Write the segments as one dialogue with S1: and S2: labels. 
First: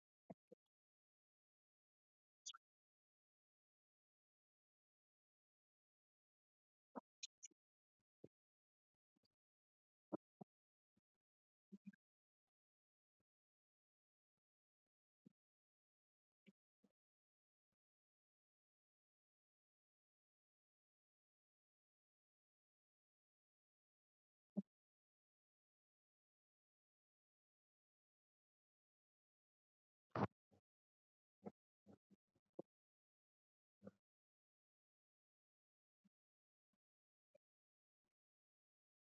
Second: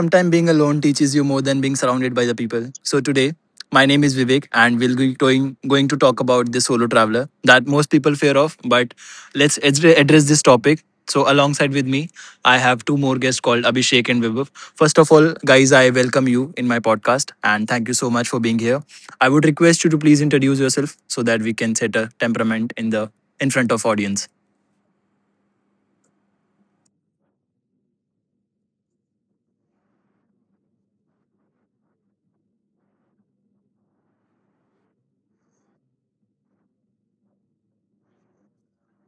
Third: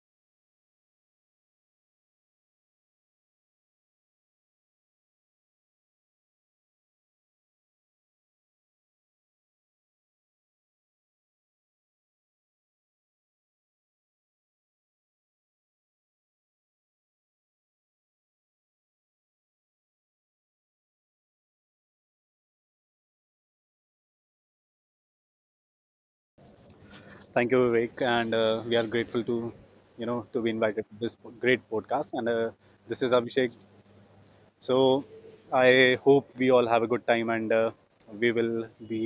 S1: sometime being alone teaches you more than being surrounded by the people? So, today, my name is Vivek, and we'll be going to talk about the solo traveler that most people fear of. But let's address this topic. So, alongside with me, I have two more guests called Abhishek and Vibhav. First of all, guys, I welcome you in my podcast and thank you so much for being here. I would request you to please introduce yourself so that we can set a temperament in the in front of audience.
S2: Thank you, Vivek, and we are grateful to you know to be invited to this great podcast. And this is Abhishek. So I hope we all have a good time, and we will be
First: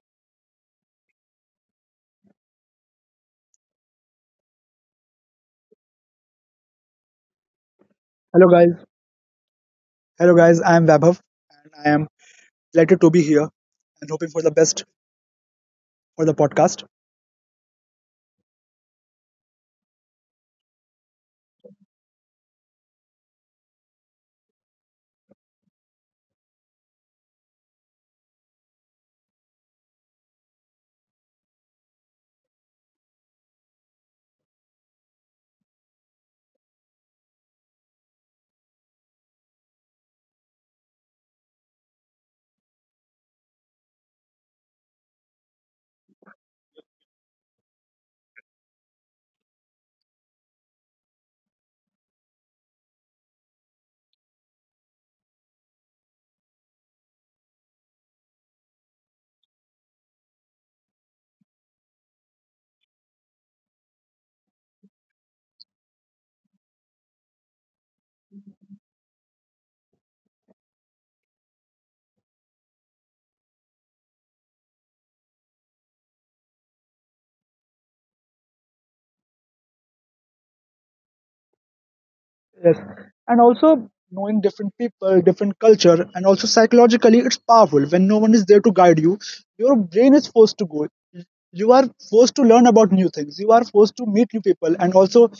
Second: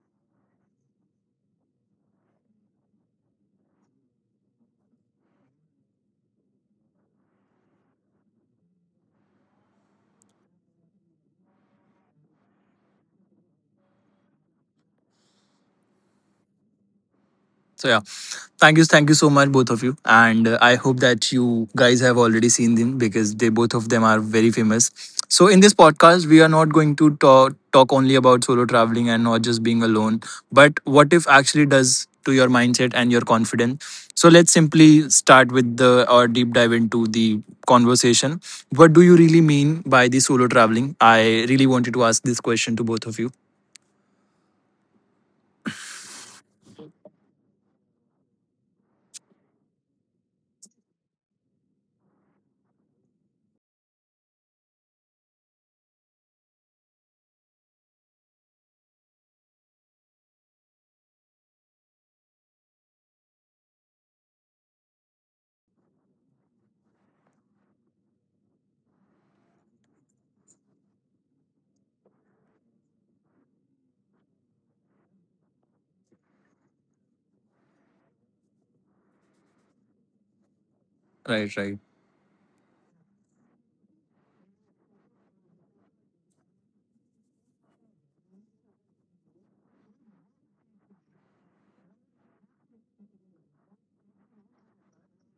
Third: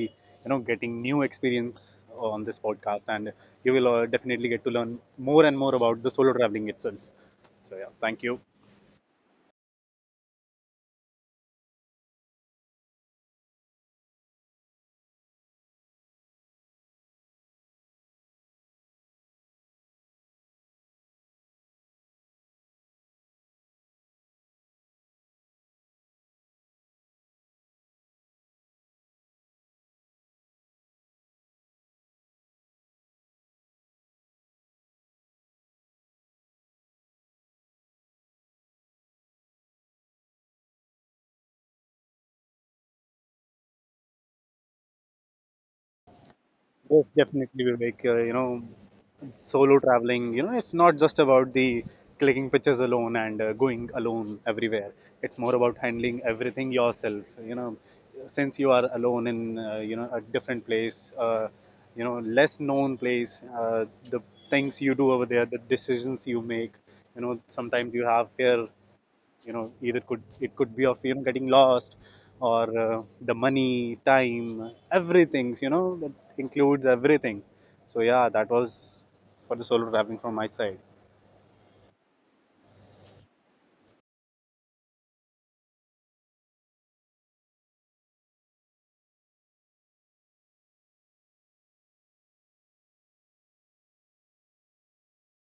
S2: getting new experience on this podcast, and you will definitely get to learn more and more about the solo traveling itself. So yeah, thank you.
S3: Hello guys. Hello guys. I am Vaibhav and I am delighted to be here and hoping for the best for the podcast.
S1: So yeah, thank you so much, both of you, and I hope that you guys have already seen them because they both of them are very famous. So in this podcast, we are not going to talk only about solo traveling and not just being alone, but what if actually does to your mindset and your confidence. So let's simply start with the or deep dive into the conversation. What do you really mean by the solo traveling? I really wanted to ask this question to both of you.
S2: Yes, definitely, Vivek. Solo traveling, it's not just about the clicking pictures alone and going alone everywhere. It's more about handling everything yourself. Since you are alone in, a different place, less known place, the things you do over there, the decisions you make, sometimes you have fear either could it could be of getting lost, or the money, time, everything that includes everything. So yeah, that was for the solo traveling from my side.
S1: Right, right.
S3: Yes. And also knowing different people, different culture, and also psychologically it's powerful. When no one is there to guide you, your brain is forced to go. You are forced to learn about new things. You are forced to meet new people and also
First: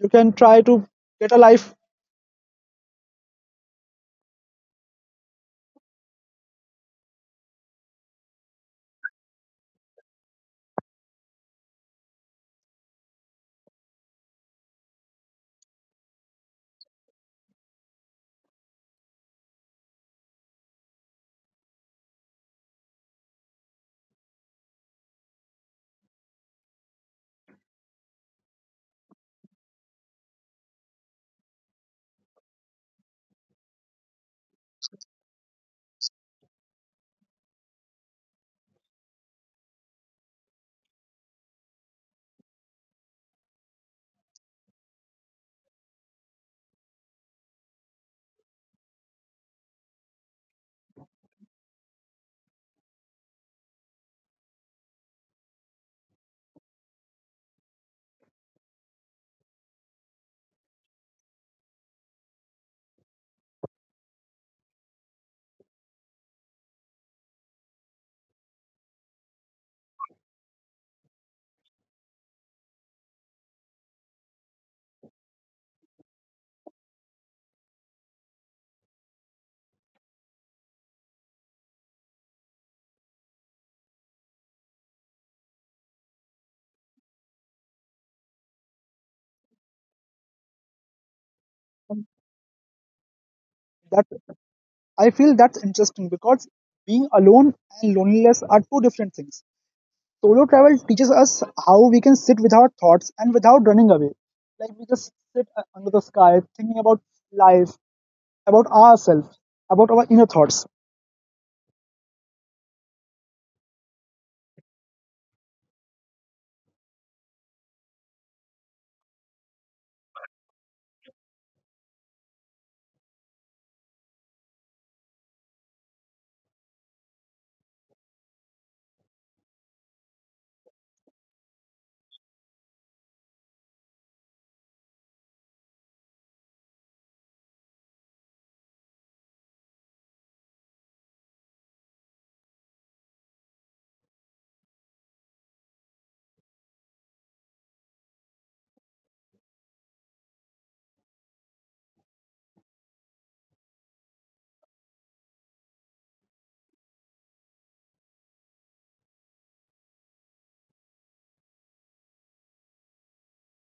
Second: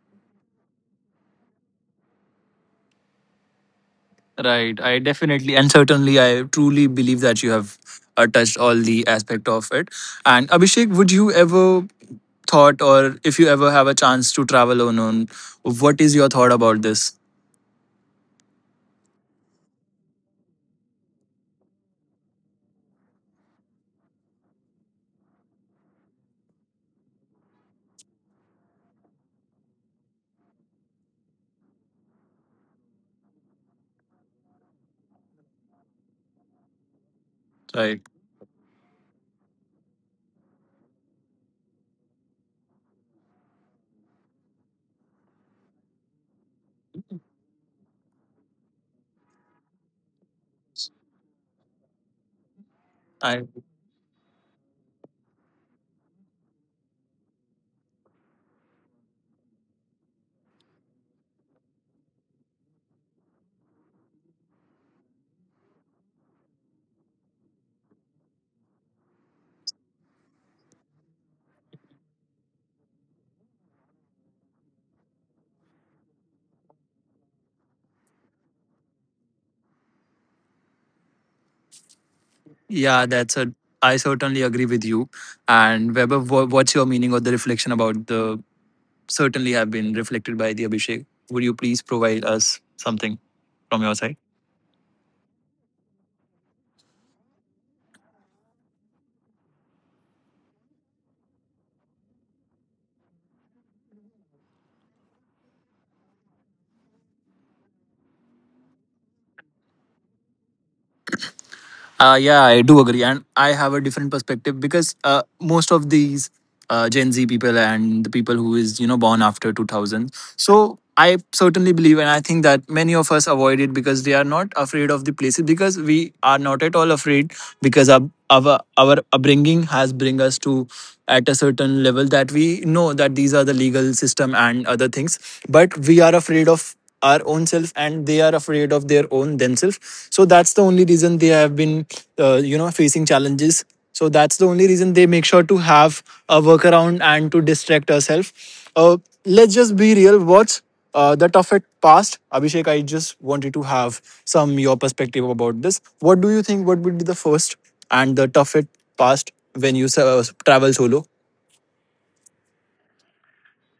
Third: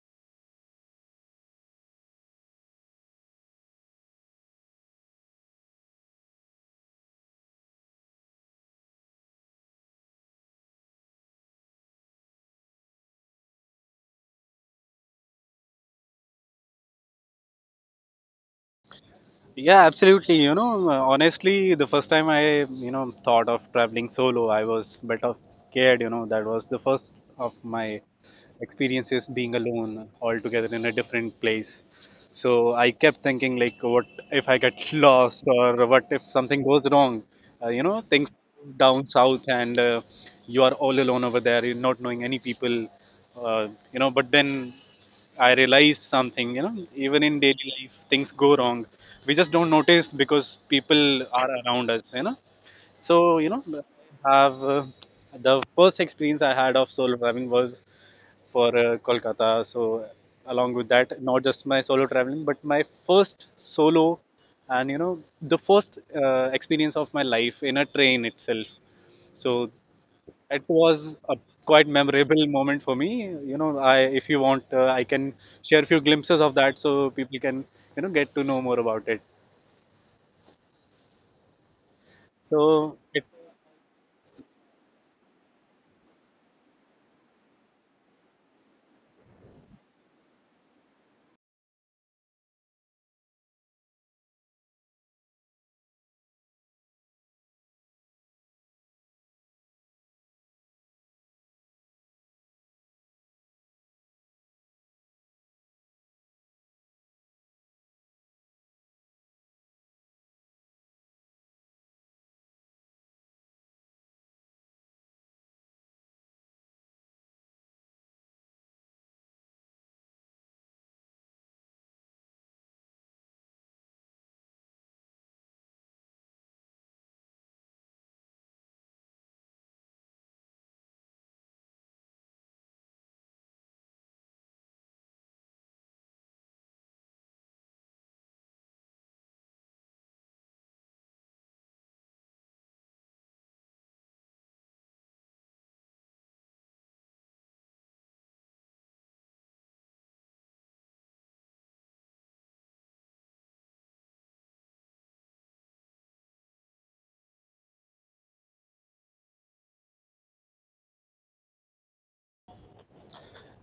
S3: you can try to get a life
S1: Right. I definitely and certainly I truly believe that you have touched all the aspect of it. And Abhishek, would you ever thought or if you ever have a chance to travel alone, what is your thought about this?
S2: Yeah, absolutely. Honestly, the first time I, thought of traveling solo, I was bit of scared. That was the first of my experiences being alone altogether in a different place. So I kept thinking, like, what if I get lost or what if something goes wrong? Uh, you
S1: Right.
S2: know, things down south, and you are all alone over there, you're not knowing any people. But then I realized something, even in daily life, things go wrong. We just don't notice because people are around us.
S1: I
S2: So, you know, have the first experience I had of solo traveling was for Kolkata. So, along with that, not just my solo traveling, but my first solo and, the first experience of my life in a train itself. So, it was a quite memorable moment for me. You know, I if you want, I can share a few glimpses of that so people can get to know more about it.
S1: yeah,
S2: So
S1: that's
S2: it
S1: a I certainly agree with you. And Weber, what's your meaning or the reflection about the certainly have been reflected by the Abhishek? Would you please
S3: from
S1: provide us something from your
S3: that.
S1: side?
S3: I feel that's interesting because being alone and loneliness are two different things. Solo travel teaches us how we can sit with our thoughts and without running away. Like we just sit under the sky thinking about life, about ourselves, about our inner thoughts.
S1: Yeah, I do agree, and I have a different perspective because most of these Gen Z people and the people who is born after 2000. So I certainly believe, and I think that many of us avoid it because they are not afraid of the places because we are not at all afraid because our upbringing has bring us to at a certain level that we know that these are the legal system and other things but we are afraid of our own self and they are afraid of their own themselves, so that's the only reason they have been facing challenges. So that's the only reason they make sure to have a workaround and to distract ourselves. uh, let's just be real, what's the toughest past, Abhishek. I just wanted to have some your perspective about this. What do you think? What would be the first and the toughest past when you travel solo?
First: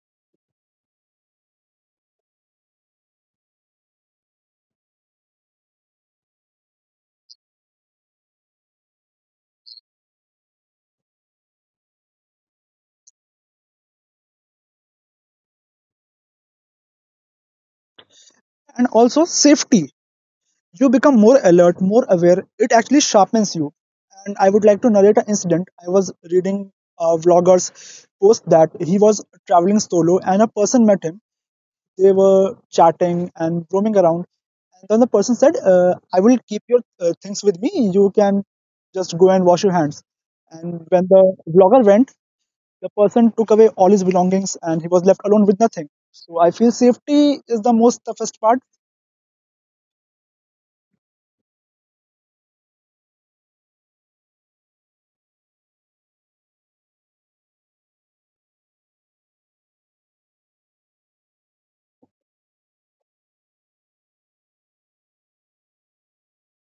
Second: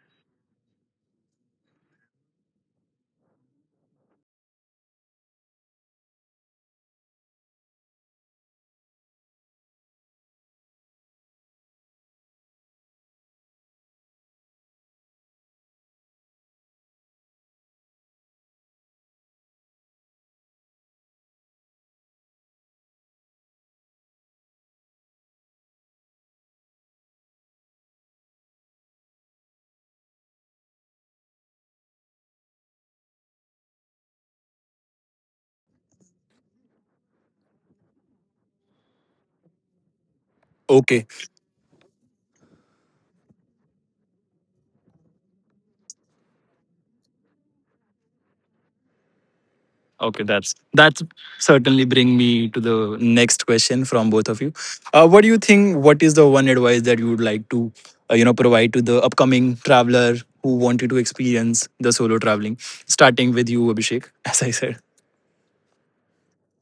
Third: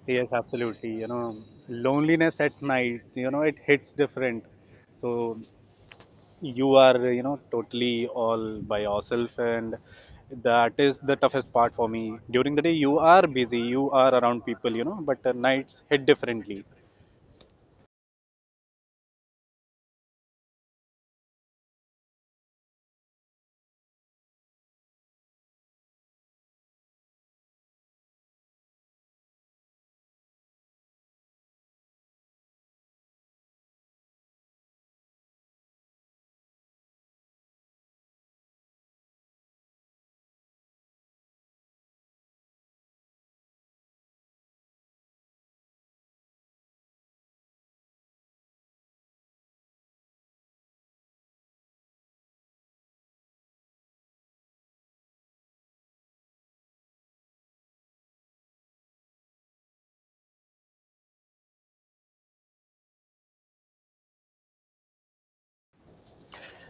S2: yes, absolutely. Loneliness at night. It hits different. So you are totally all by yourself, and that is the toughest part for me. During the day, you are busy, you are around people, but nights hit differently.
S3: And also safety. You become more alert, more aware. It actually sharpens you. And I would like to narrate an incident. I was reading a vlogger's post that he was traveling solo and a person met him. They were chatting and roaming around. And then the person said, I will keep your things with me. You can just go and wash your hands. And when
S1: Okay.
S3: the vlogger went, the person took away all his belongings and he was left alone with nothing. So I feel safety is the most toughest part.
S1: Okay, that's certainly bring me to the next question from both of you. What do you think? What is the one advice that you would like to, provide to the upcoming traveler who wanted to experience the solo traveling? Starting with you, Abhishek, as I said.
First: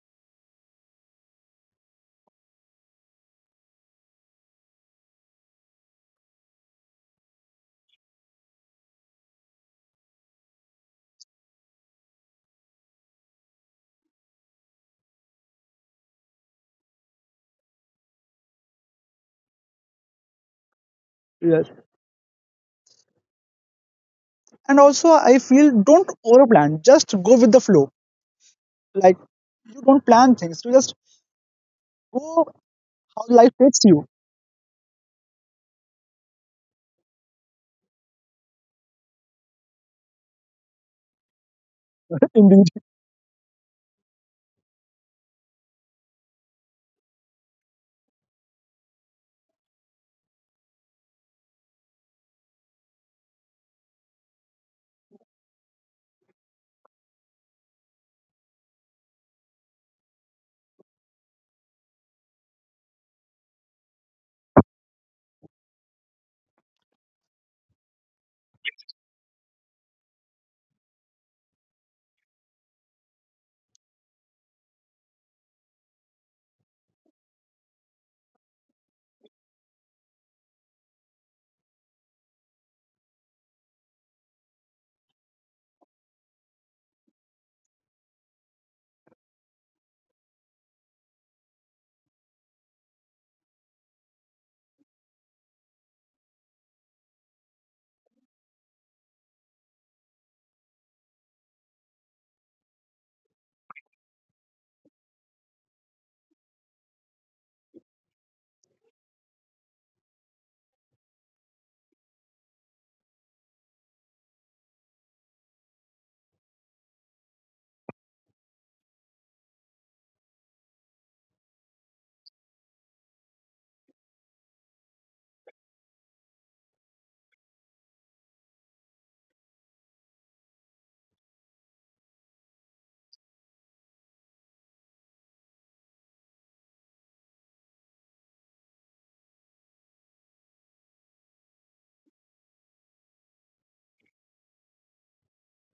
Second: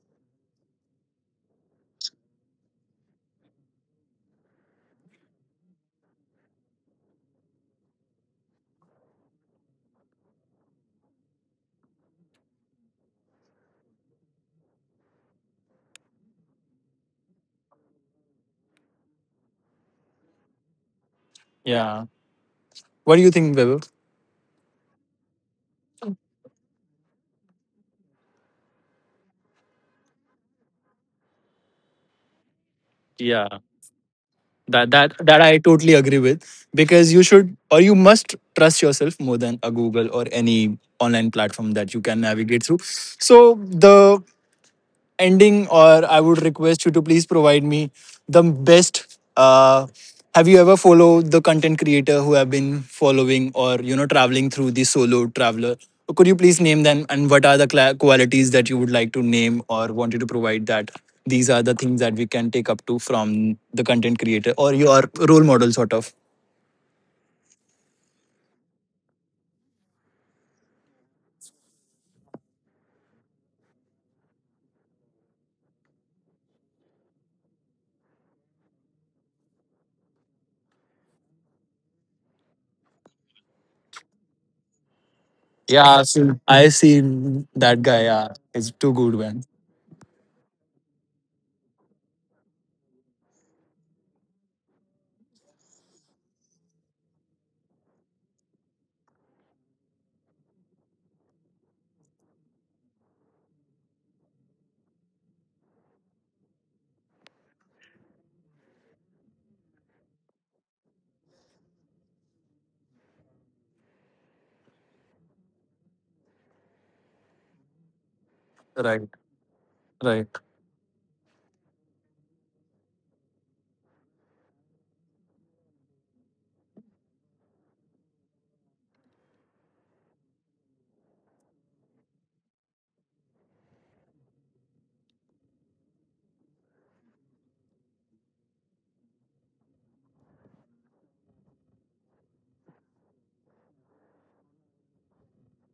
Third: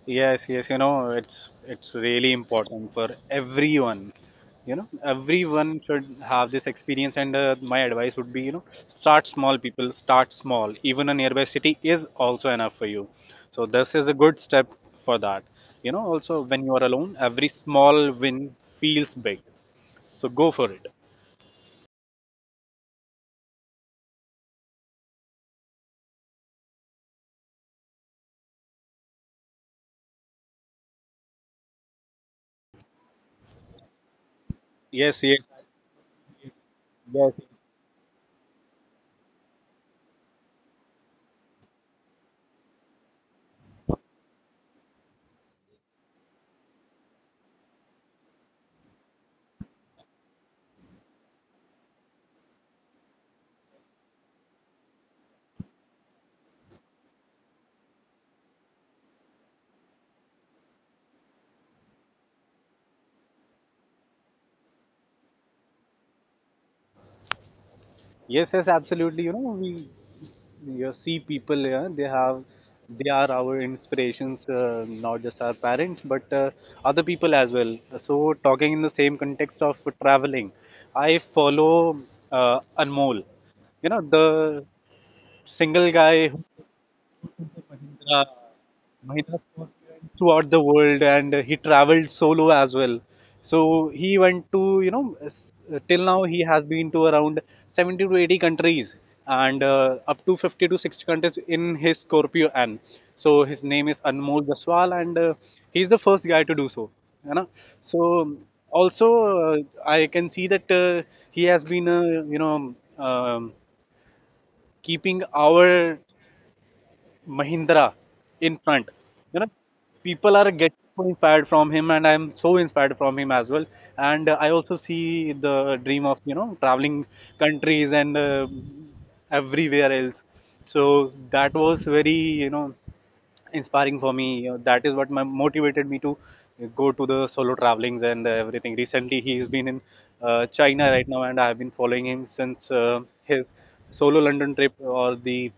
S2: Yes, yes, it's really important for everyone. Everyone should have this experience. And my advice would be, start small, people. Start small. Even a nearby city is also enough for you. So this is a good step for that. Also, when you are alone, every small win feels big. So go for it.
S3: Yes.
S1: Yeah. What do you think, Weber?
S3: And also, I feel don't over plan, just go with the flow. Like, you don't plan things, you just go how life
S1: Yeah.
S3: takes you.
S1: That that
S2: Yes,
S1: that
S2: yes,
S1: I totally agree with, because you
S2: yes.
S1: should or you must trust yourself more than a Google or any online platform that you can
S3: In
S1: navigate through. So the ending, or I would request you to please provide me the best. Have you ever followed the content creator who have been following or traveling through the solo traveler? Could you please name them and what are the cla qualities that you would like to name or want you to provide that these are the things that we can take up to from the content creator or your role model sort of?
S2: Yes, yes, absolutely. You know, we you see people, yeah, they are our inspirations, not just our parents, but other people as well. So, talking in the same context of traveling, I follow Anmol, the
S1: Yeah,
S2: single
S1: I've
S2: guy
S1: seen, I've
S2: who
S1: seen that guy. Yeah, it's too good,
S2: Mahindra
S1: man.
S2: Singh throughout the world, and he traveled solo as well. So he went to, till now he has been to around 70 to 80 countries, and up to 50 to 60 countries in his Scorpio N. So his name is Anmol Jaswal, and he's the first guy to do so. You know? So also uh, I can see that he has been, you know, um, keeping our Mahindra in front.
S1: Right,
S2: You know,
S1: right.
S2: people are getting so inspired from him, and I'm so inspired from him as well. And I also see the dream of traveling countries and everywhere else. So that was very you know inspiring for me. That is what motivated me to go to the solo travelings and everything. Recently, he's been in China right now, and I have been following him since his solo London trip, or the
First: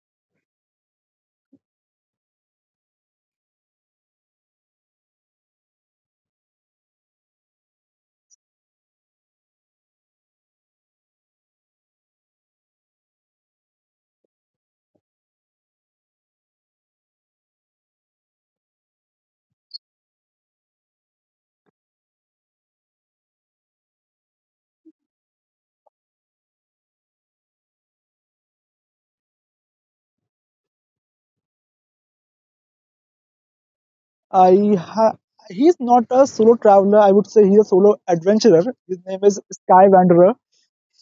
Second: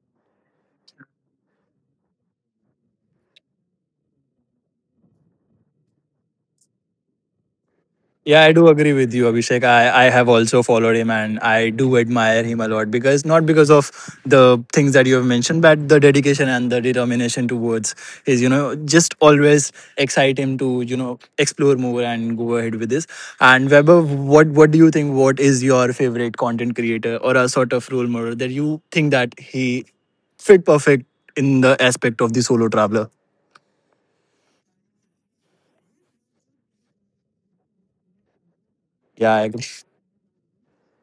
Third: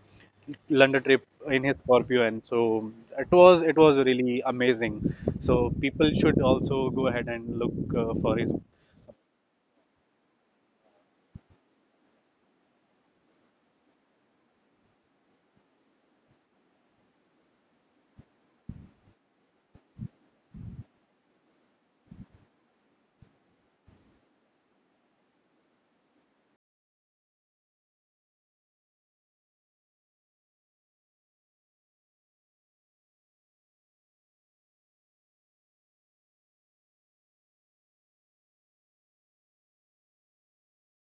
S2: London trip in his Scorpio, and so it was really amazing. So people should also go ahead and look for
S1: Yeah,
S2: his
S1: I do agree with you, Abhishek. I have also followed him and I do admire him a lot because not because of the things that you have mentioned, but the dedication and the determination towards his, you know, just always excite him to, you know, explore more and go ahead with this. And Weber, what do you think? What is your favorite content creator or a sort of role model that you think that he fit perfect in the aspect of the solo traveler?
S3: I ha- he's not a solo traveler. I would say he's a solo adventurer. His name
S1: Yeah, I
S3: is
S1: agree.
S3: Sky Wanderer.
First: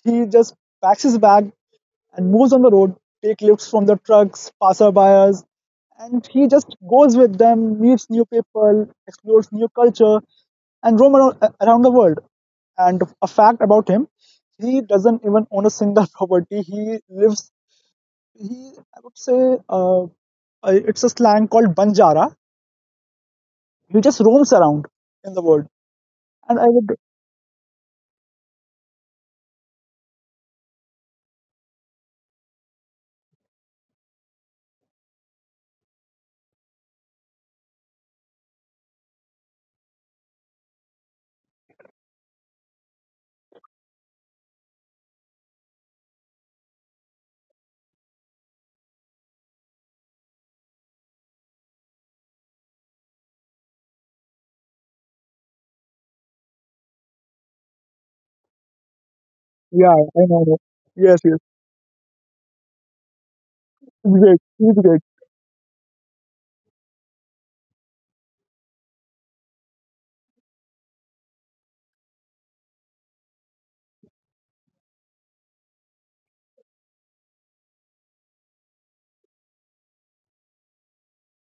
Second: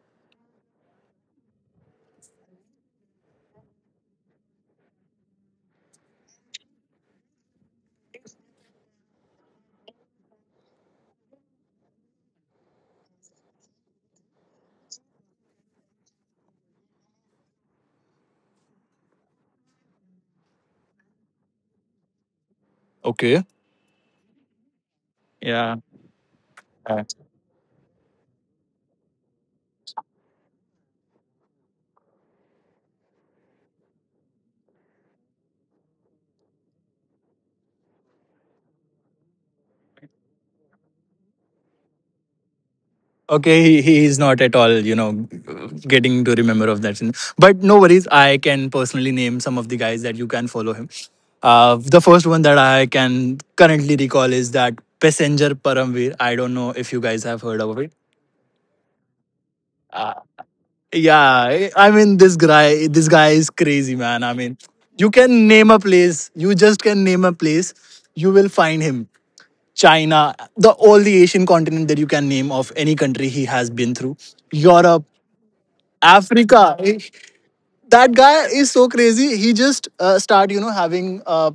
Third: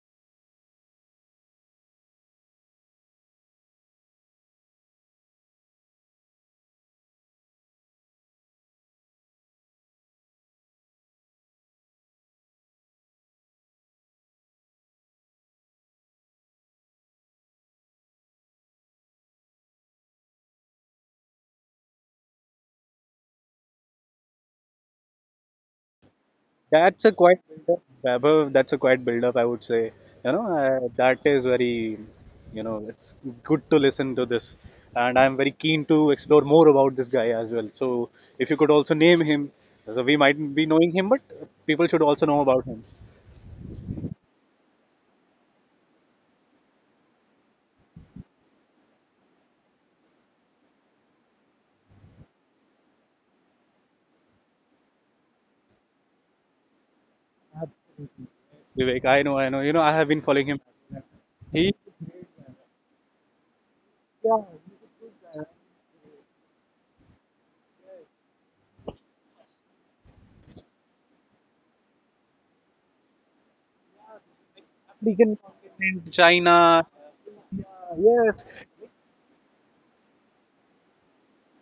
S3: He just packs his bag and moves on the road, take lifts from the trucks, passerbyers, and he just goes with them, meets new people, explores new culture, and roam around, around the world. And a fact about him, he doesn't even own a single property. He lives. He, I would say, it's a slang called banjara.
S1: Okay.
S3: He just roams around in the world.
S1: Yeah.
S3: And I would,
S2: That's a quite build-up, Vaibhav. That's a quite build-up, I would say. That is very, you know, it's good to listen to this, and I'm very keen to explore more about this guy as well. So, if you could also name him, so we might be knowing him, but people should also know about him.
S1: Okay, he is not at all, you know, getting to remember of that. But no worries, I can personally name some of the guys that you can follow him. The first one that I can currently recall is that Passenger Paramveer. I don't know if you guys have heard of it.
S2: Vivek, I know, I know. I
S3: yeah,
S2: have been
S3: I
S2: following
S3: know
S2: him.
S3: that. Yes, yes.
S2: He
S1: Yeah, I mean this guy is crazy,
S3: It's
S1: man. I
S3: great.
S1: mean,
S3: It's great.
S1: you can name a place, you just can name a place, you will find him. China, the all the Asian continent that you can name of any country he has been through. Europe,
S2: African continent, China.
S1: Africa. That
S2: Yes.
S1: guy is so crazy. He just start, you know, having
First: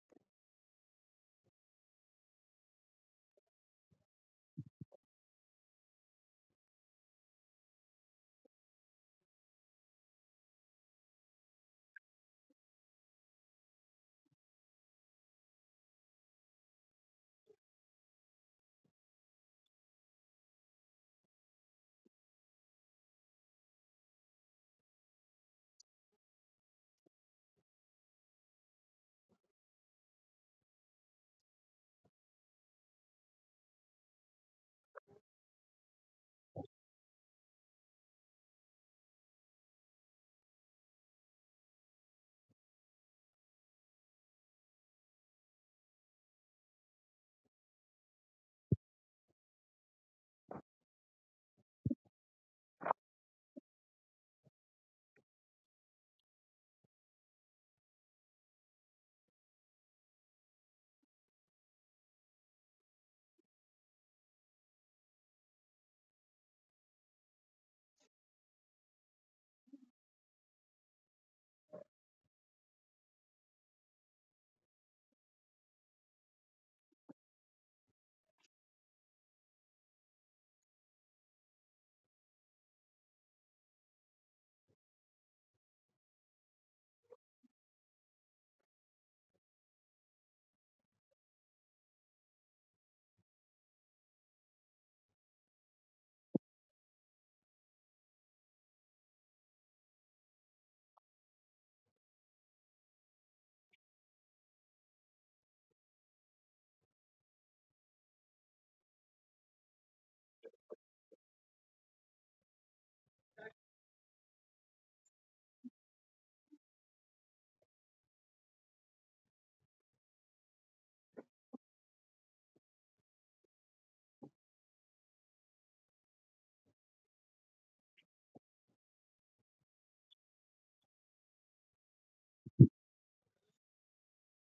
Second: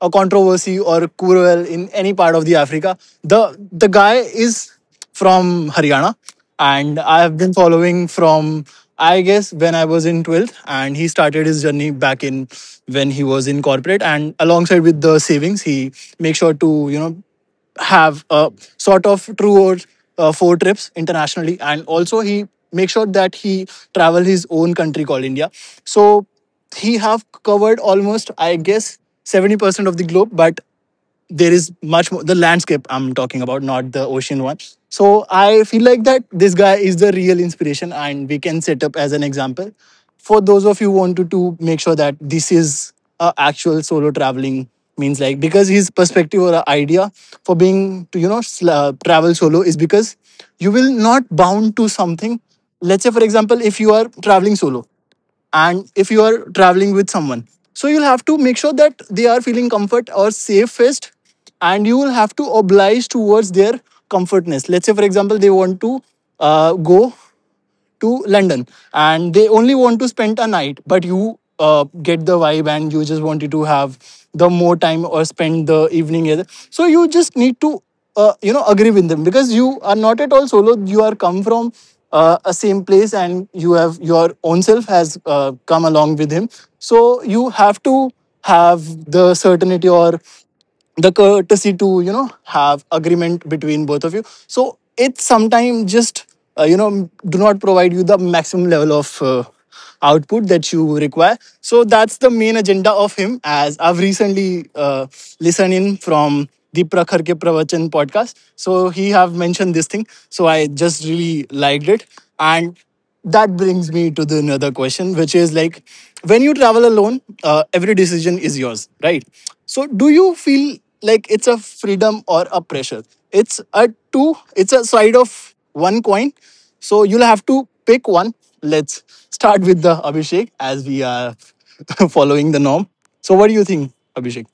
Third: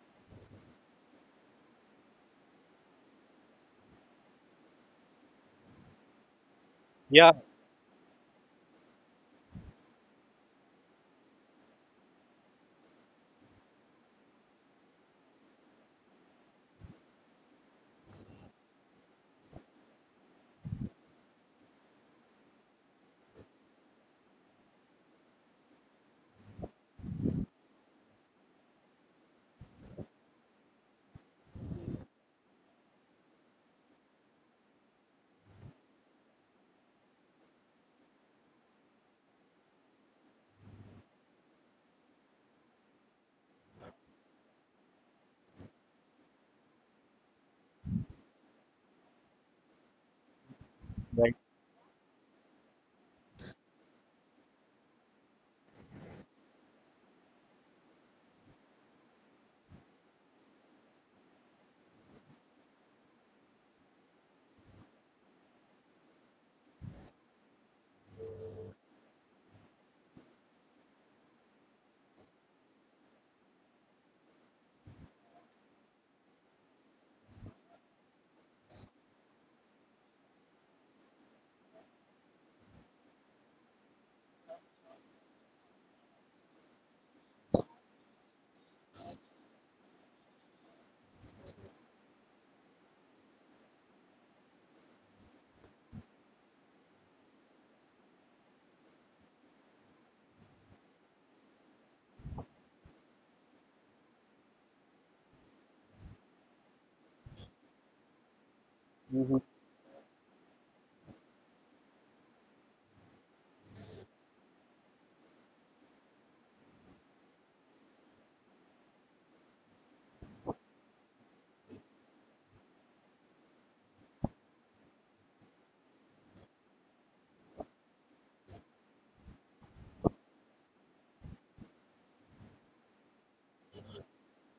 S1: a controversy or Kuruel in any part of the Africa. The guy is from Haryana, and I
S2: Yeah.
S1: have been following from I guess when I was in twelfth, and he started his journey back in when he was in corporate, and alongside with the savings, he makes sure to you know have a sort of two or four trips internationally. And also he makes sure that he travel his own country called India. So he have covered almost, I guess, 70% of the globe, but there is much more the landscape I'm talking about, not the ocean one. So I feel like that this guy is the real inspiration and we can set up as an example for those of you who wanted to make sure that this is a actual solo traveling, means like, because his perspective or idea for being to you know travel solo is because you will not
S2: Right.
S1: bound to something. Let's say for example, if you are traveling solo and if you are traveling with someone, so you'll have to make sure that they are feeling comfort or safest, and you will have to oblige towards their comfortness. Let's say for example, they want to go to London and they only want to spend a night, but you get the vibe and you just wanted to have the more time or spend the evening. So you just need to you know agree with them, because you are not at all solo. You are come from a same place and you have your own self has come along with him. So you have to have the certainty or the courtesy to you know have agreement between both of you, so it sometimes just you know do not provide you the maximum level of output that you require. So that's the main agenda of him, as I've recently listened in from the Prakhar Ke Pravachan podcast. So he have
S2: Mhm.
S1: mentioned this thing, so I just really liked it. And that brings me to the another question, which is like, when you travel alone, every decision is yours, right? So do you feel like it's a freedom or a pressure? It's a two, it's a side of one coin, so you'll have to pick one. Let's start with the Abhishek, as we are following the norm. So what do you think, Abhishek,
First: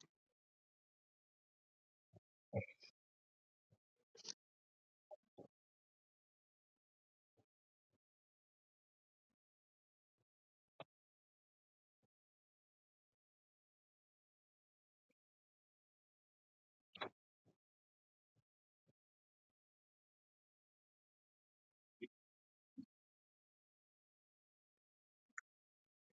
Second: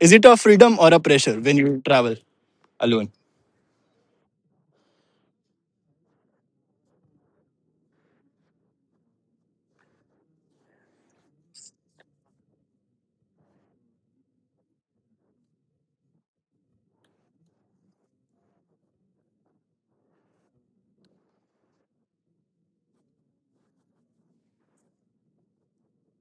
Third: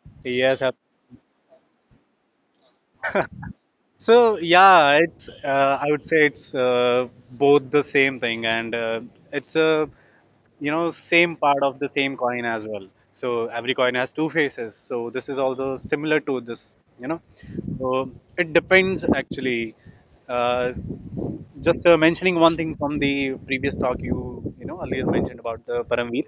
S1: is it a
S2: Yes.
S1: freedom or a pressure when you travel alone?
S2: So yeah, it's I would say it's both the same thing, and it's a same part of the same coin as well. So every coin has two faces. So this is also similar to this. So it depends actually. Uh, just mentioning one thing from the previous talk you you know earlier mentioned about the Paramveer.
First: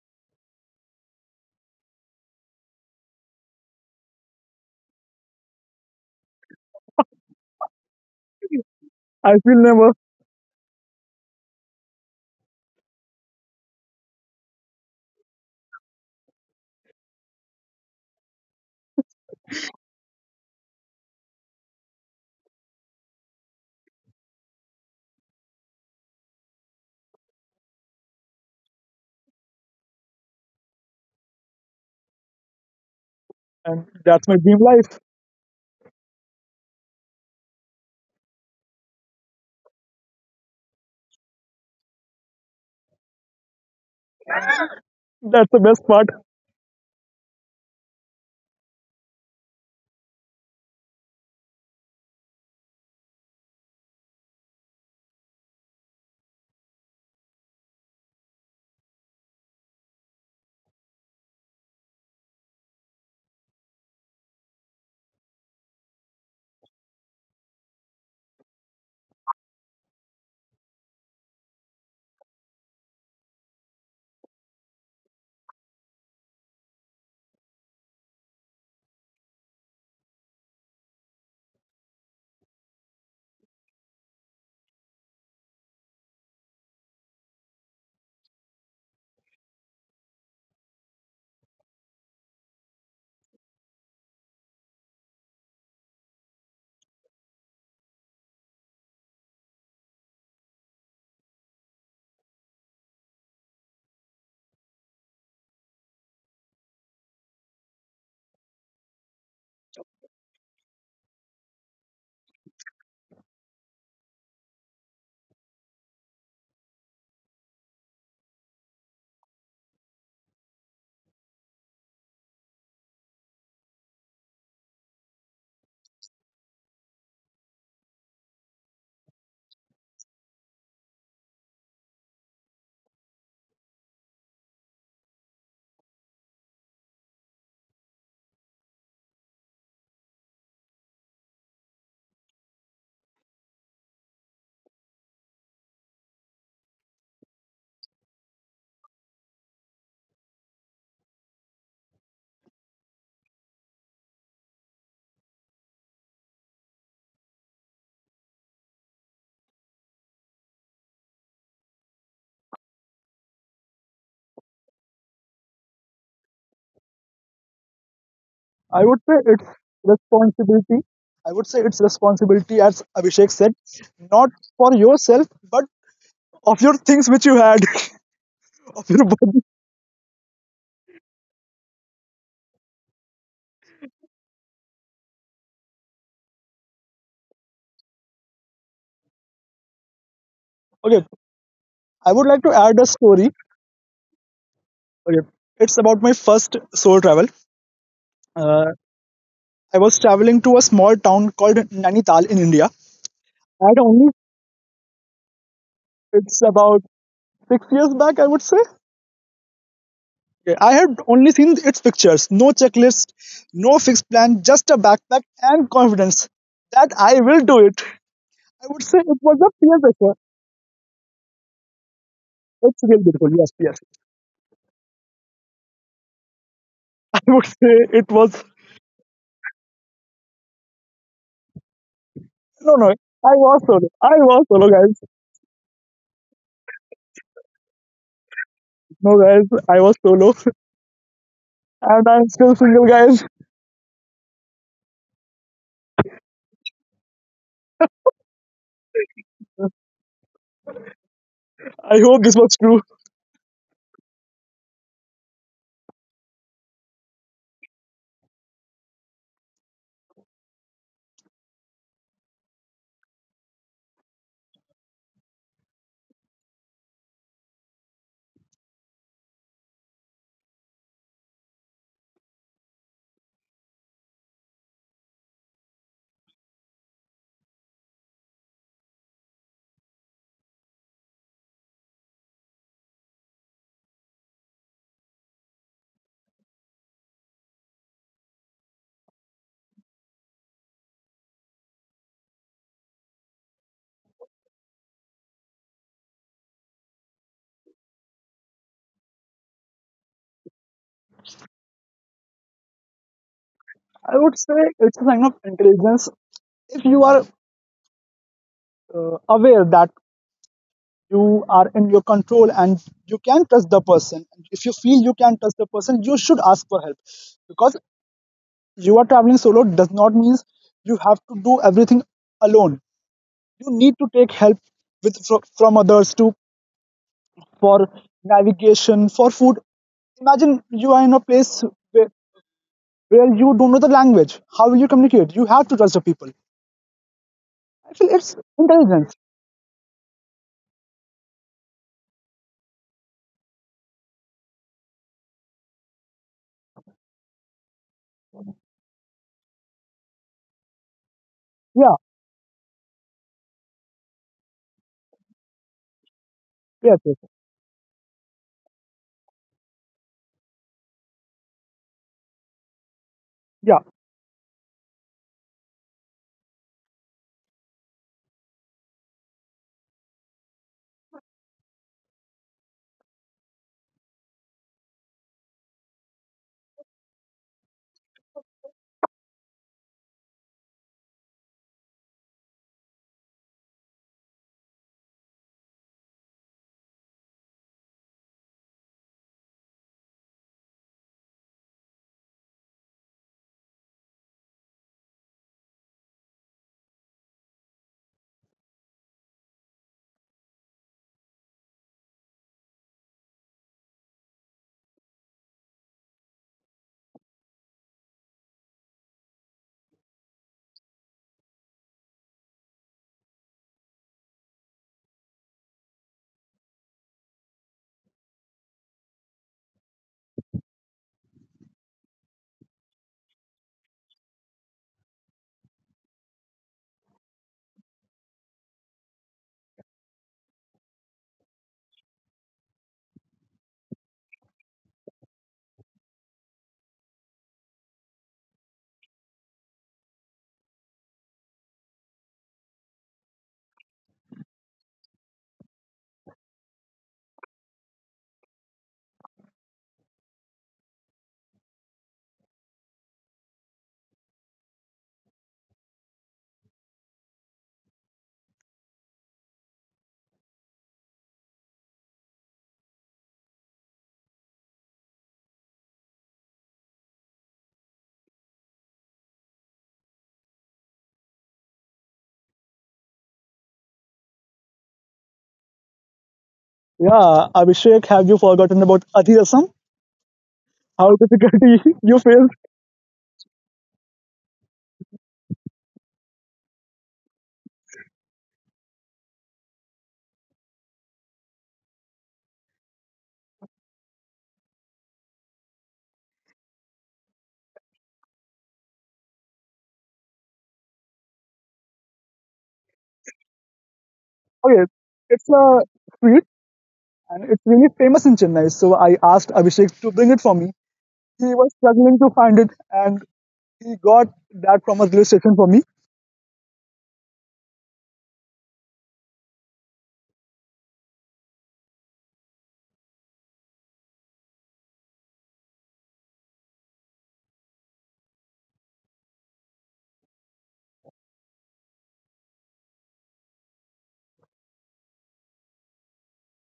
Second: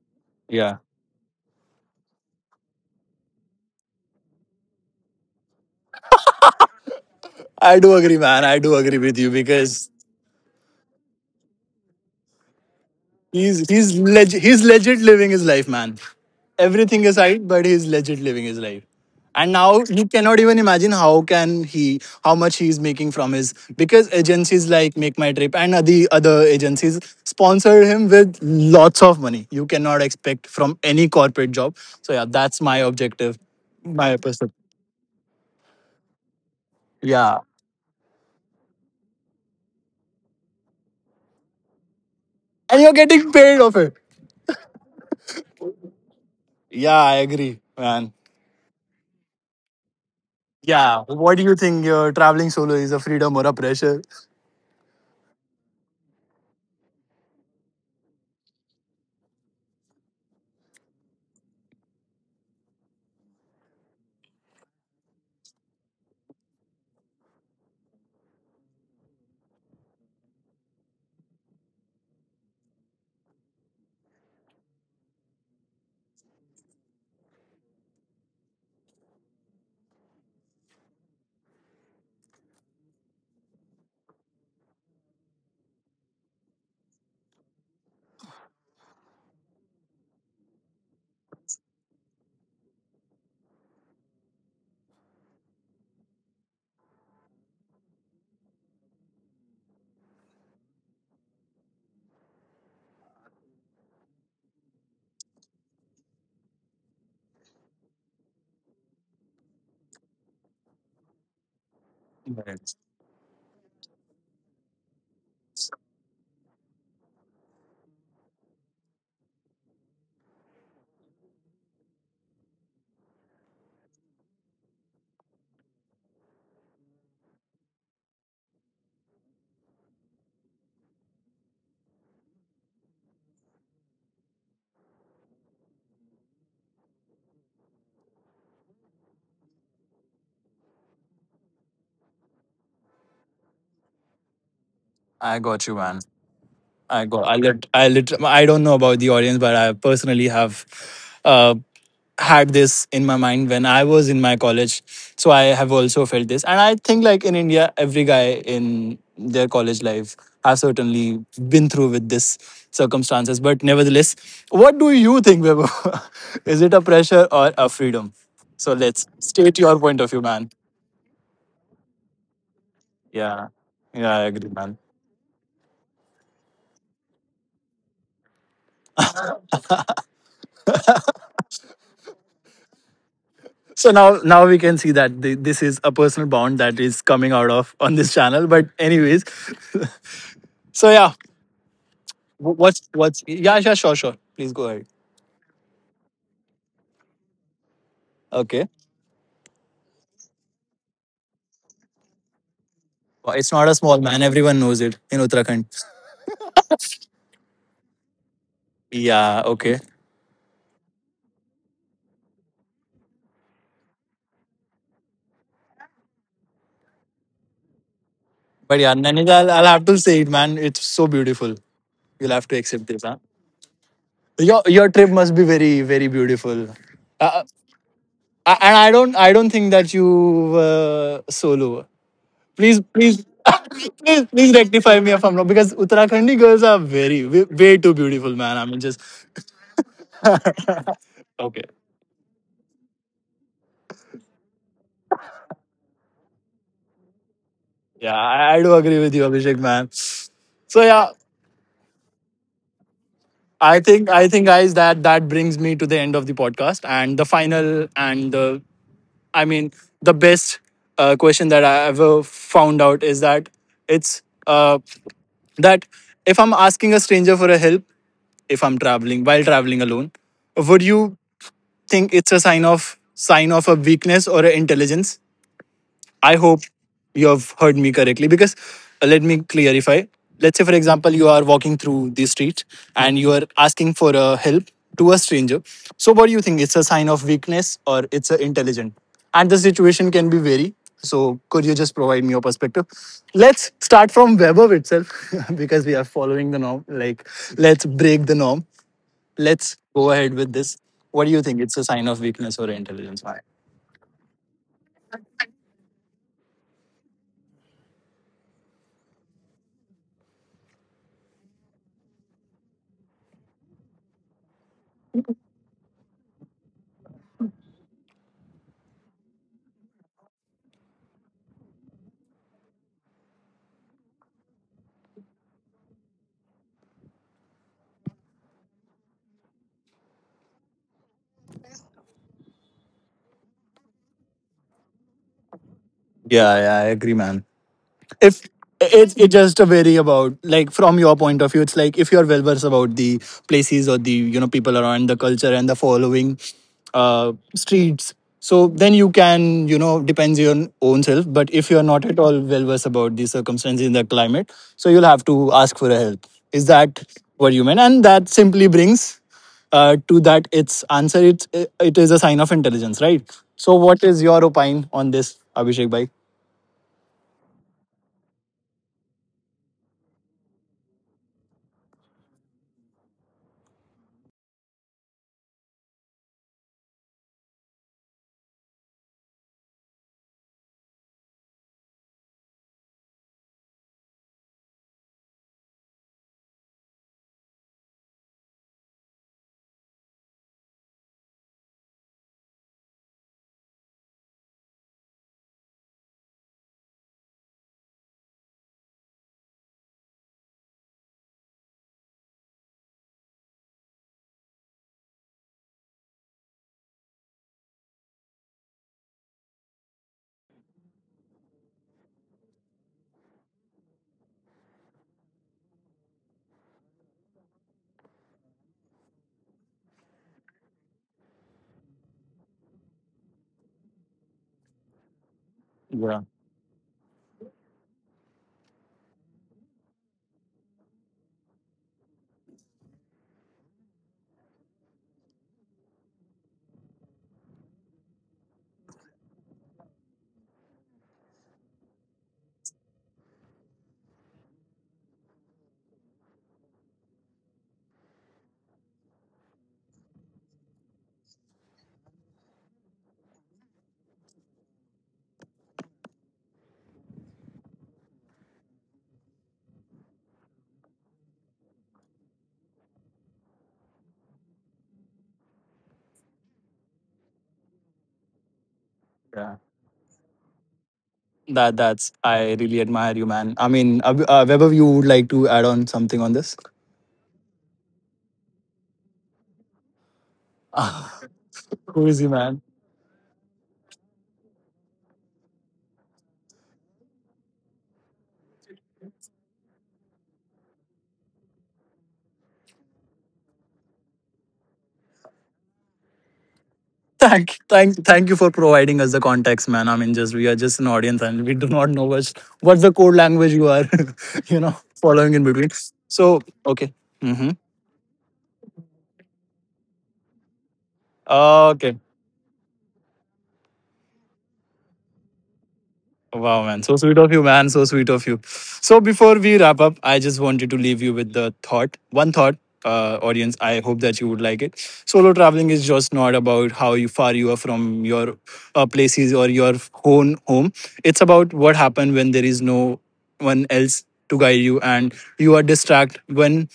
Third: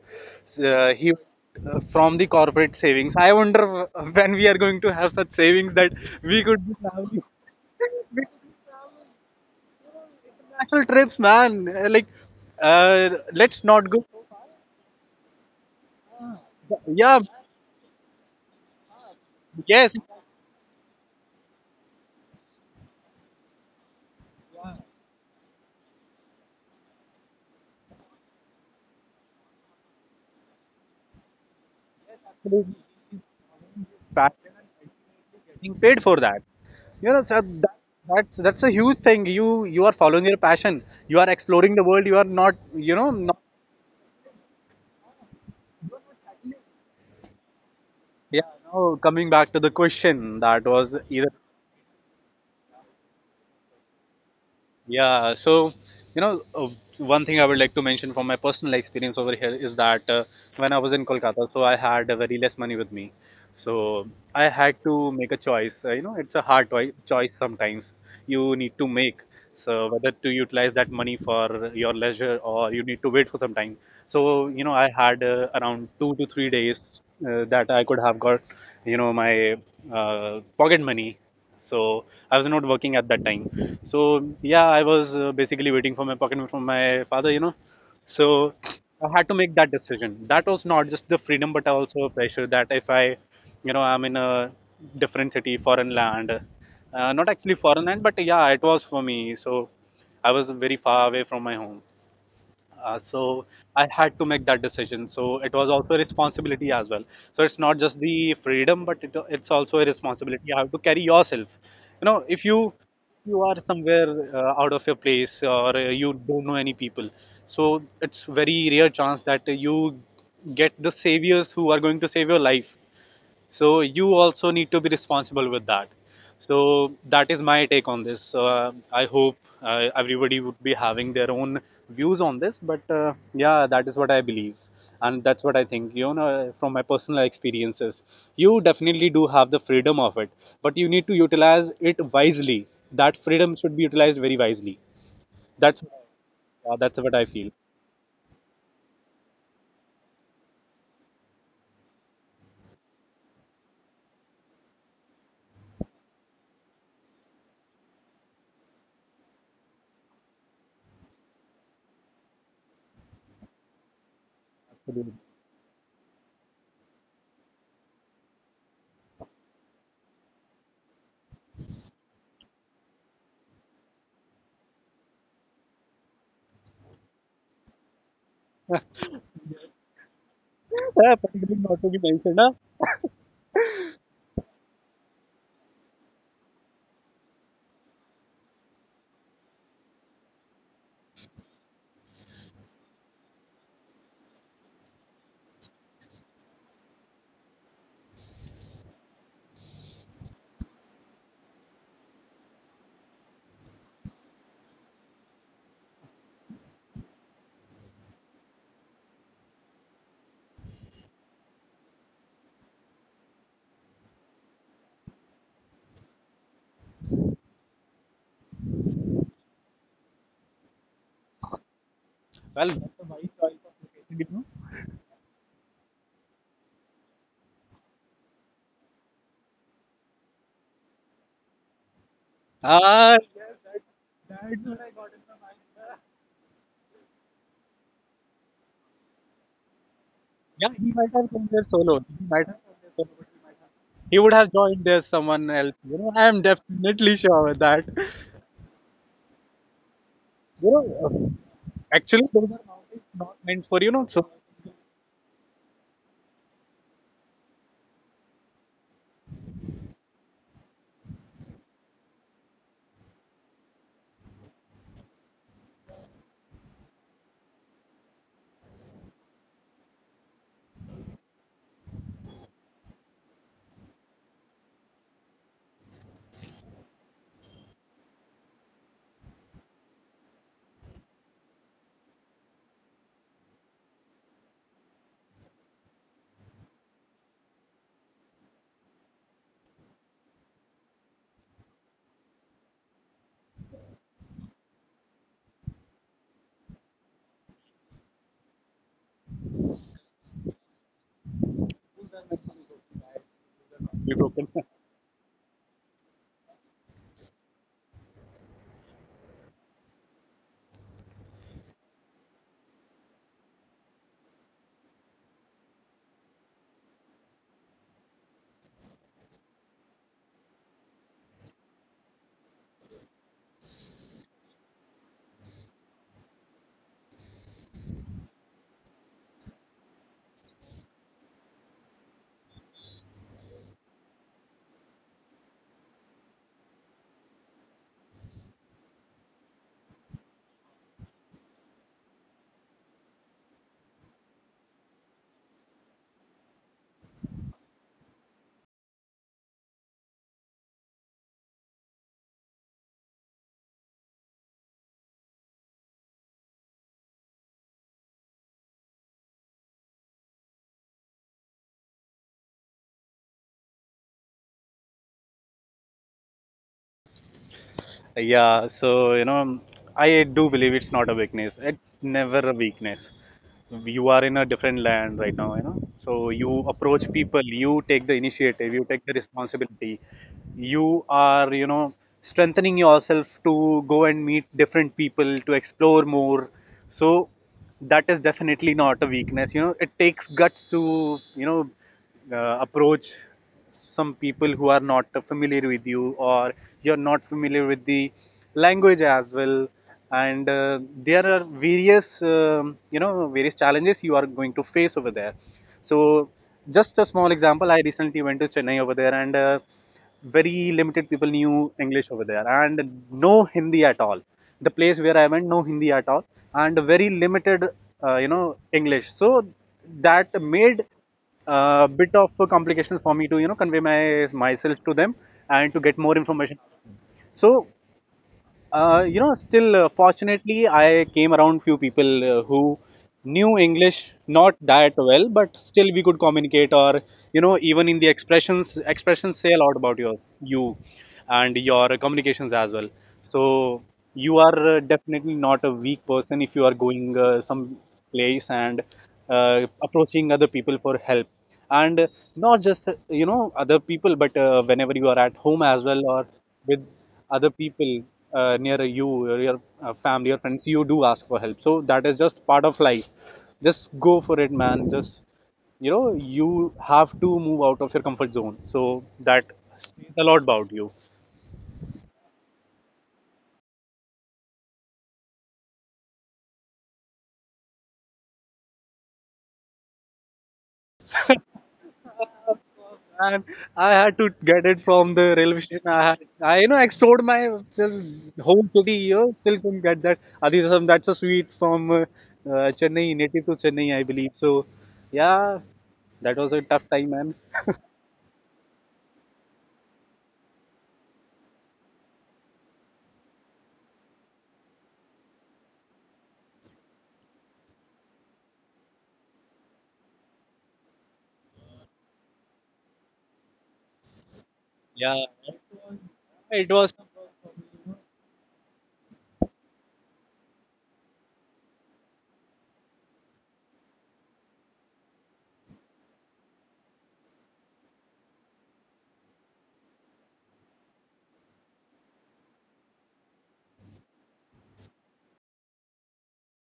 S2: S-
S1: Yeah,
S2: Uh, he uh, from the corporate savings. I wonder when we are going to have such savings that we could be traveling
S1: I do agree,
S2: with
S1: man, I do agree with you
S3: I feel
S1: because
S3: nervous,
S2: international trips, man. Like, uh, let's
S1: He's
S2: not
S1: he's
S2: go.
S1: leg he's legit living his life, man. Everything
S2: Yeah,
S1: aside, but he's legit living his life. And now
S2: yes,
S1: you cannot even imagine how can he how much he's making from his, because agencies like Make My Trip and the other agencies sponsor him with lots of money. You cannot expect from any corporate job. So yeah, that's
S2: absolutely.
S1: my objective.
S3: and
S2: It's
S1: My
S3: that's my
S2: passion
S1: perspective.
S3: dream
S2: and
S3: life.
S2: getting paid for that. You know,
S1: Yeah.
S2: so that's a huge thing. You are following your passion. You are exploring the world. You are not
S1: And you're
S2: you know
S1: getting
S2: not
S1: paid of it.
S3: That's the best part.
S1: Yeah, I agree, man.
S2: Yeah, no, coming back to the question that was
S1: Yeah.
S2: either
S1: What do you think your traveling solo is a freedom or a pressure?
S2: Yeah, so you know, uh, one thing I would like to mention from my personal experience over here is that when I was in Kolkata, so I had a very less money with me. So I had to make a choice. It's a hard choice sometimes you need to make. So whether to utilize that money for your leisure or you need to wait for some time. So I had around 2 to 3 days that I could have got, my pocket money. So I was not working at that time, so yeah, I was basically waiting for my pocket from my father. So I had to make that decision. That was not just the freedom, but also a pressure that if I, you know, I'm in a different city, foreign land, not actually foreign land, but yeah, it was for me. So I was very far away from my home. So I had to make that decision. So it was also a responsibility as well. So it's not just the freedom, but it's also a responsibility. You have to carry yourself. If you are somewhere out of your place or you don't know any people, so it's very rare chance that you get the saviors who are going to save your life, so you also need to be responsible with that. So that is my take on this. So, I hope everybody would be having their own views on this, but yeah, that is what I believe, and that's what I think from my personal experiences. You definitely do have the freedom of it, but you need to utilize it wisely. That freedom should be utilized very wisely.
S1: I got you,
S2: that's
S1: man.
S2: uh, that's
S1: I
S2: what
S1: got.
S2: I
S1: I
S2: feel.
S1: lit. I lit. I don't know about the audience, but I personally have uh, had this in my mind when I was in my college. So I have also felt this, and I think like in India, every guy in their college life has certainly been through with this circumstances. But nevertheless, what do you think, Bebo? Is it a pressure or a freedom? So
S3: I would
S1: let's
S3: say it's
S1: state your point of view, man.
S3: responsibility. I would say it's responsibility, as Abhishek
S1: Yeah.
S3: said,
S1: Yeah, I
S3: not
S1: agree,
S3: for
S1: man.
S3: yourself, but of your things which you had, of your body.
S2: yeah, particularly not to be mentioned, huh?
S1: So now, now we can see that this is a personal bond that is coming out of on this channel. But anyways, so
S3: Okay,
S1: yeah,
S3: I would like to
S1: wh-
S3: add a
S1: what's
S3: story.
S1: yeah, yeah, sure, sure, please go ahead.
S3: Okay, it's about my first solo travel.
S1: Okay.
S3: Uh, I was traveling to a small town called Nainital in India.
S1: Well, it's
S3: i
S1: not a small,
S3: only,
S1: man. Everyone knows it in Uttarakhand.
S3: it's about 6 years back, I would say.
S1: Yeah, okay,
S3: Yeah, I had only seen its pictures, no checklist, no fixed plan, just a backpack and confidence that I will do it. I
S1: but
S3: would
S1: yeah,
S3: say it was
S1: Nainital,
S3: a
S1: I'll
S3: peer
S1: have to
S3: pressure.
S1: say it, man, it's so beautiful. You'll have to
S2: Well,
S3: It's
S1: accept
S3: real
S1: this,
S2: that's a
S1: huh?
S3: beautiful.
S2: wise
S3: Yes,
S2: choice of
S3: yes.
S2: location.
S1: Your trip must be very very beautiful.
S3: I
S1: Uh,
S3: would say it was.
S1: and I don't think that you were solo.
S3: No,
S1: Please,
S3: no.
S2: Ah,
S1: please,
S3: I was solo. I
S1: please,
S3: was
S1: please
S3: solo,
S1: rectify
S3: guys.
S1: me if I'm wrong, because Uttarakhandi girls are very, way, way too beautiful, man. I mean, just
S3: No, guys. I was solo,
S2: yeah, he might have come
S1: okay.
S2: there solo.
S3: and
S2: He
S3: I'm
S2: might
S3: still
S2: have come
S3: single,
S2: there solo.
S3: guys.
S2: He would have joined there someone else. I am definitely sure of that.
S1: Yeah, I do agree with you, Abhishek, man.
S2: You
S1: So
S2: know,
S1: yeah,
S2: uh,
S3: I hope
S2: actually,
S3: this
S2: those
S3: was
S2: are
S3: true.
S2: mountains not meant for so
S1: guys, that brings me to the end of the podcast and the final and I mean, the best question that I ever found out is that it's that if I'm asking a stranger for a help, if I'm traveling while traveling alone, would you think it's a sign of a weakness or an intelligence. I hope you have heard me correctly because let me clarify. Let's say, for example, you are walking through the street and you are asking for a help to a stranger. So, what do you think? It's a sign of weakness or it's a intelligent? And the situation can be very. So, could you just provide me your perspective? Let's start from Webber itself because we are following the norm. Like, let's break the norm, let's go ahead with this. What do you think? It's a sign of weakness or intelligence? Yeah,
S2: be
S3: I would
S2: broken.
S3: say it's a sign of intelligence if you are aware that you are in your control and you can trust the person. If you feel you can trust the person you should ask for help, because you are traveling solo does not mean you have to do everything alone. You need to take help with from others too, for navigation, for food. Imagine you are in a place where, where you don't know the language. How will you communicate? You have to trust the people.
S1: yeah, I agree, man.
S3: I feel it's
S1: If
S3: intelligence.
S1: it's just a very about, like, from your point of view, it's like, if you're well versed about the places or the, you know, people around the culture and the following streets, so then you can, you know, depends on your own self. But if you're
S3: Yeah.
S1: not at all well versed about the circumstances in the climate, so you'll have to ask for help. Is
S3: Yes,
S1: that
S3: yes.
S1: what you meant? And that simply brings to that its answer. It is a sign of intelligence, right? So
S3: Yeah.
S1: what is your opine on this, Abhishek bhai?
S2: Yeah, so I do believe it's not a weakness. It's never a weakness. You are in a different land right now. So you approach people, you take the initiative, you take the responsibility. You are strengthening yourself to go and meet different people to explore more. So that is definitely not a weakness. It takes guts to approach some people who are not familiar with you, or you're not familiar with the language as well. And there are various challenges you are going to face over there. So just a small example, I recently went to Chennai over there, and very limited people knew English over there, and no Hindi at all. The place where I went, no Hindi at all and very limited, English. So that made a bit of complications for me to, convey my myself to them and to get more
S1: Yeah.
S2: information. So still fortunately, I came around few people who knew English not that well, but still we could communicate. Or even in the expressions say a lot about yours, you, and your communications as well. So you are definitely not a weak person if you are going some place and approaching other people for help, and not just other people, but whenever you are at home as well, or with other people near you, or your family or friends, you do ask for help. So that is just part of life, just go for it, man. Just you have to move out of your comfort zone, so that says a lot about you.
S1: That's I really admire you, man. I mean, Webber, you would like to add on something on this?
S3: Yeah, Abhishek, have you forgotten about adhirasam? How difficulty you
S1: Crazy,
S3: face?
S1: man.
S2: And I had to get it from the railway station. I explored my whole city here. Still couldn't get that adhirasam. That's a sweet from Chennai, native to Chennai, I believe. So, yeah, that was a tough time, man.
S1: Thank you for providing us the context, man. I mean, just we are just an audience, and we do not know what's the code language you are, you know,
S3: Okay,
S1: following in
S3: it's
S1: between.
S3: a
S1: So
S3: street
S1: okay,
S3: and
S1: mm-hmm.
S3: it's really famous in Chennai. So I asked Abhishek to bring it for me. He was
S1: Okay.
S3: struggling to find it and he got that from a railway
S2: Yeah,
S3: station for me.
S1: Wow,
S2: it
S1: man. So
S2: was.
S1: sweet of you, man. So sweet of you. So before we wrap up, I just wanted to leave you with the thought, one thought, audience. I hope that you would like it. Solo traveling is just not about how you far you are from your places or your own home. It's about what happened when there is no one else to guide you and you are distracted when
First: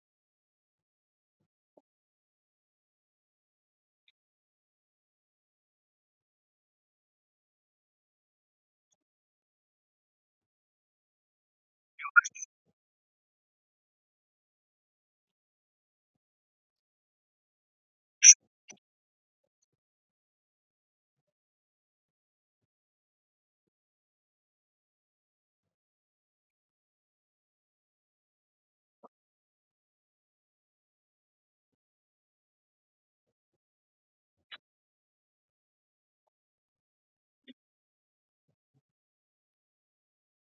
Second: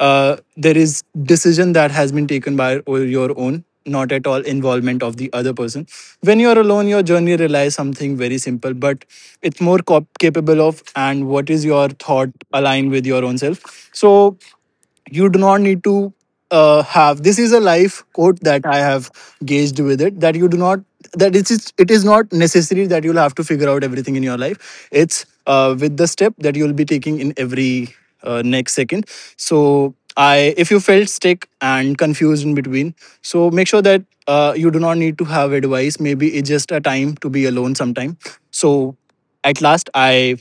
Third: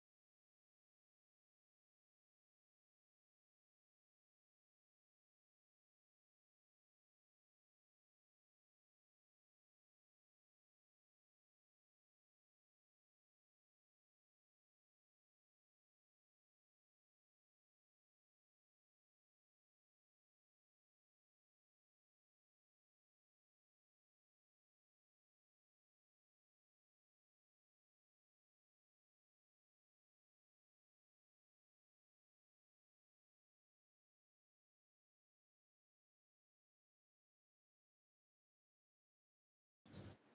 S1: there is decision that has been taken by your own, not at all involvement of the other person. When you are alone, your journey relies something very simple, but it's more capable of, and what is your thought aligned with your own self. So you do not need to have this is a life quote that I have gauged with it, that you do not, that it is not necessary that you'll have to figure out everything in your life. It's with the step that you'll be taking in every next second. So I if you felt stuck and confused in between, so make sure that you do not need to have advice. Maybe it's just a time to be alone sometime. So at last, I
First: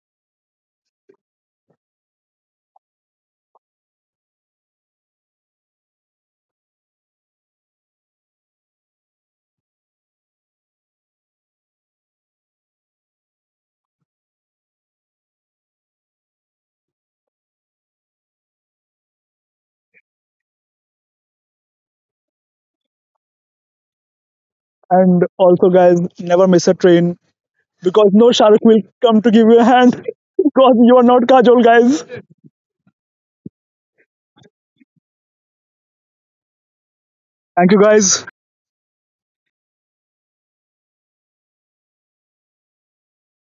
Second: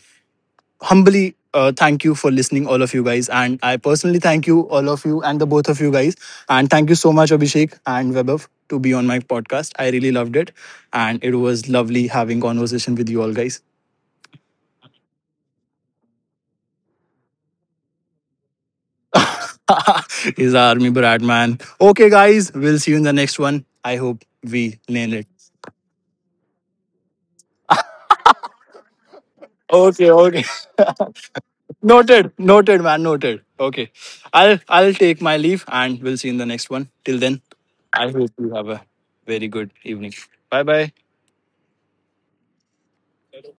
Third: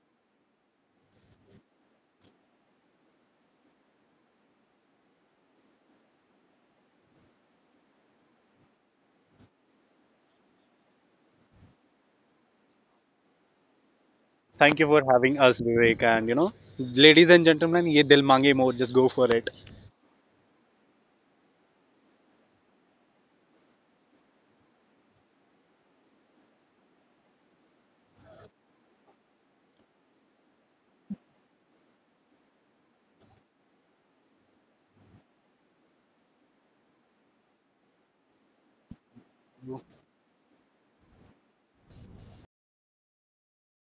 S1: humbly thank you for listening, all of you guys. And I personally thank you, all of you, and the both of you guys. And thank you so much, Abhishek and Webov, to be on my podcast. I really loved it. And it was lovely having conversation with you all guys.
S2: Thank you for having us, Vivek. And ladies and gentlemen, ye dil mange more. Just go for it.
S1: He's our army brat, man. Okay, guys, we'll see you in the next one. I hope we nail
S3: And
S1: it.
S3: also, guys, never miss a train because no shark will come to give you a hand
S1: Okay, okay.
S3: because you are not Kajol, guys.
S1: Noted, noted, man, noted. Okay. I'll take my leave and we'll see you in the next one. Till then,
S3: Thank you,
S1: I
S3: guys.
S1: hope you have a very good evening. Bye bye.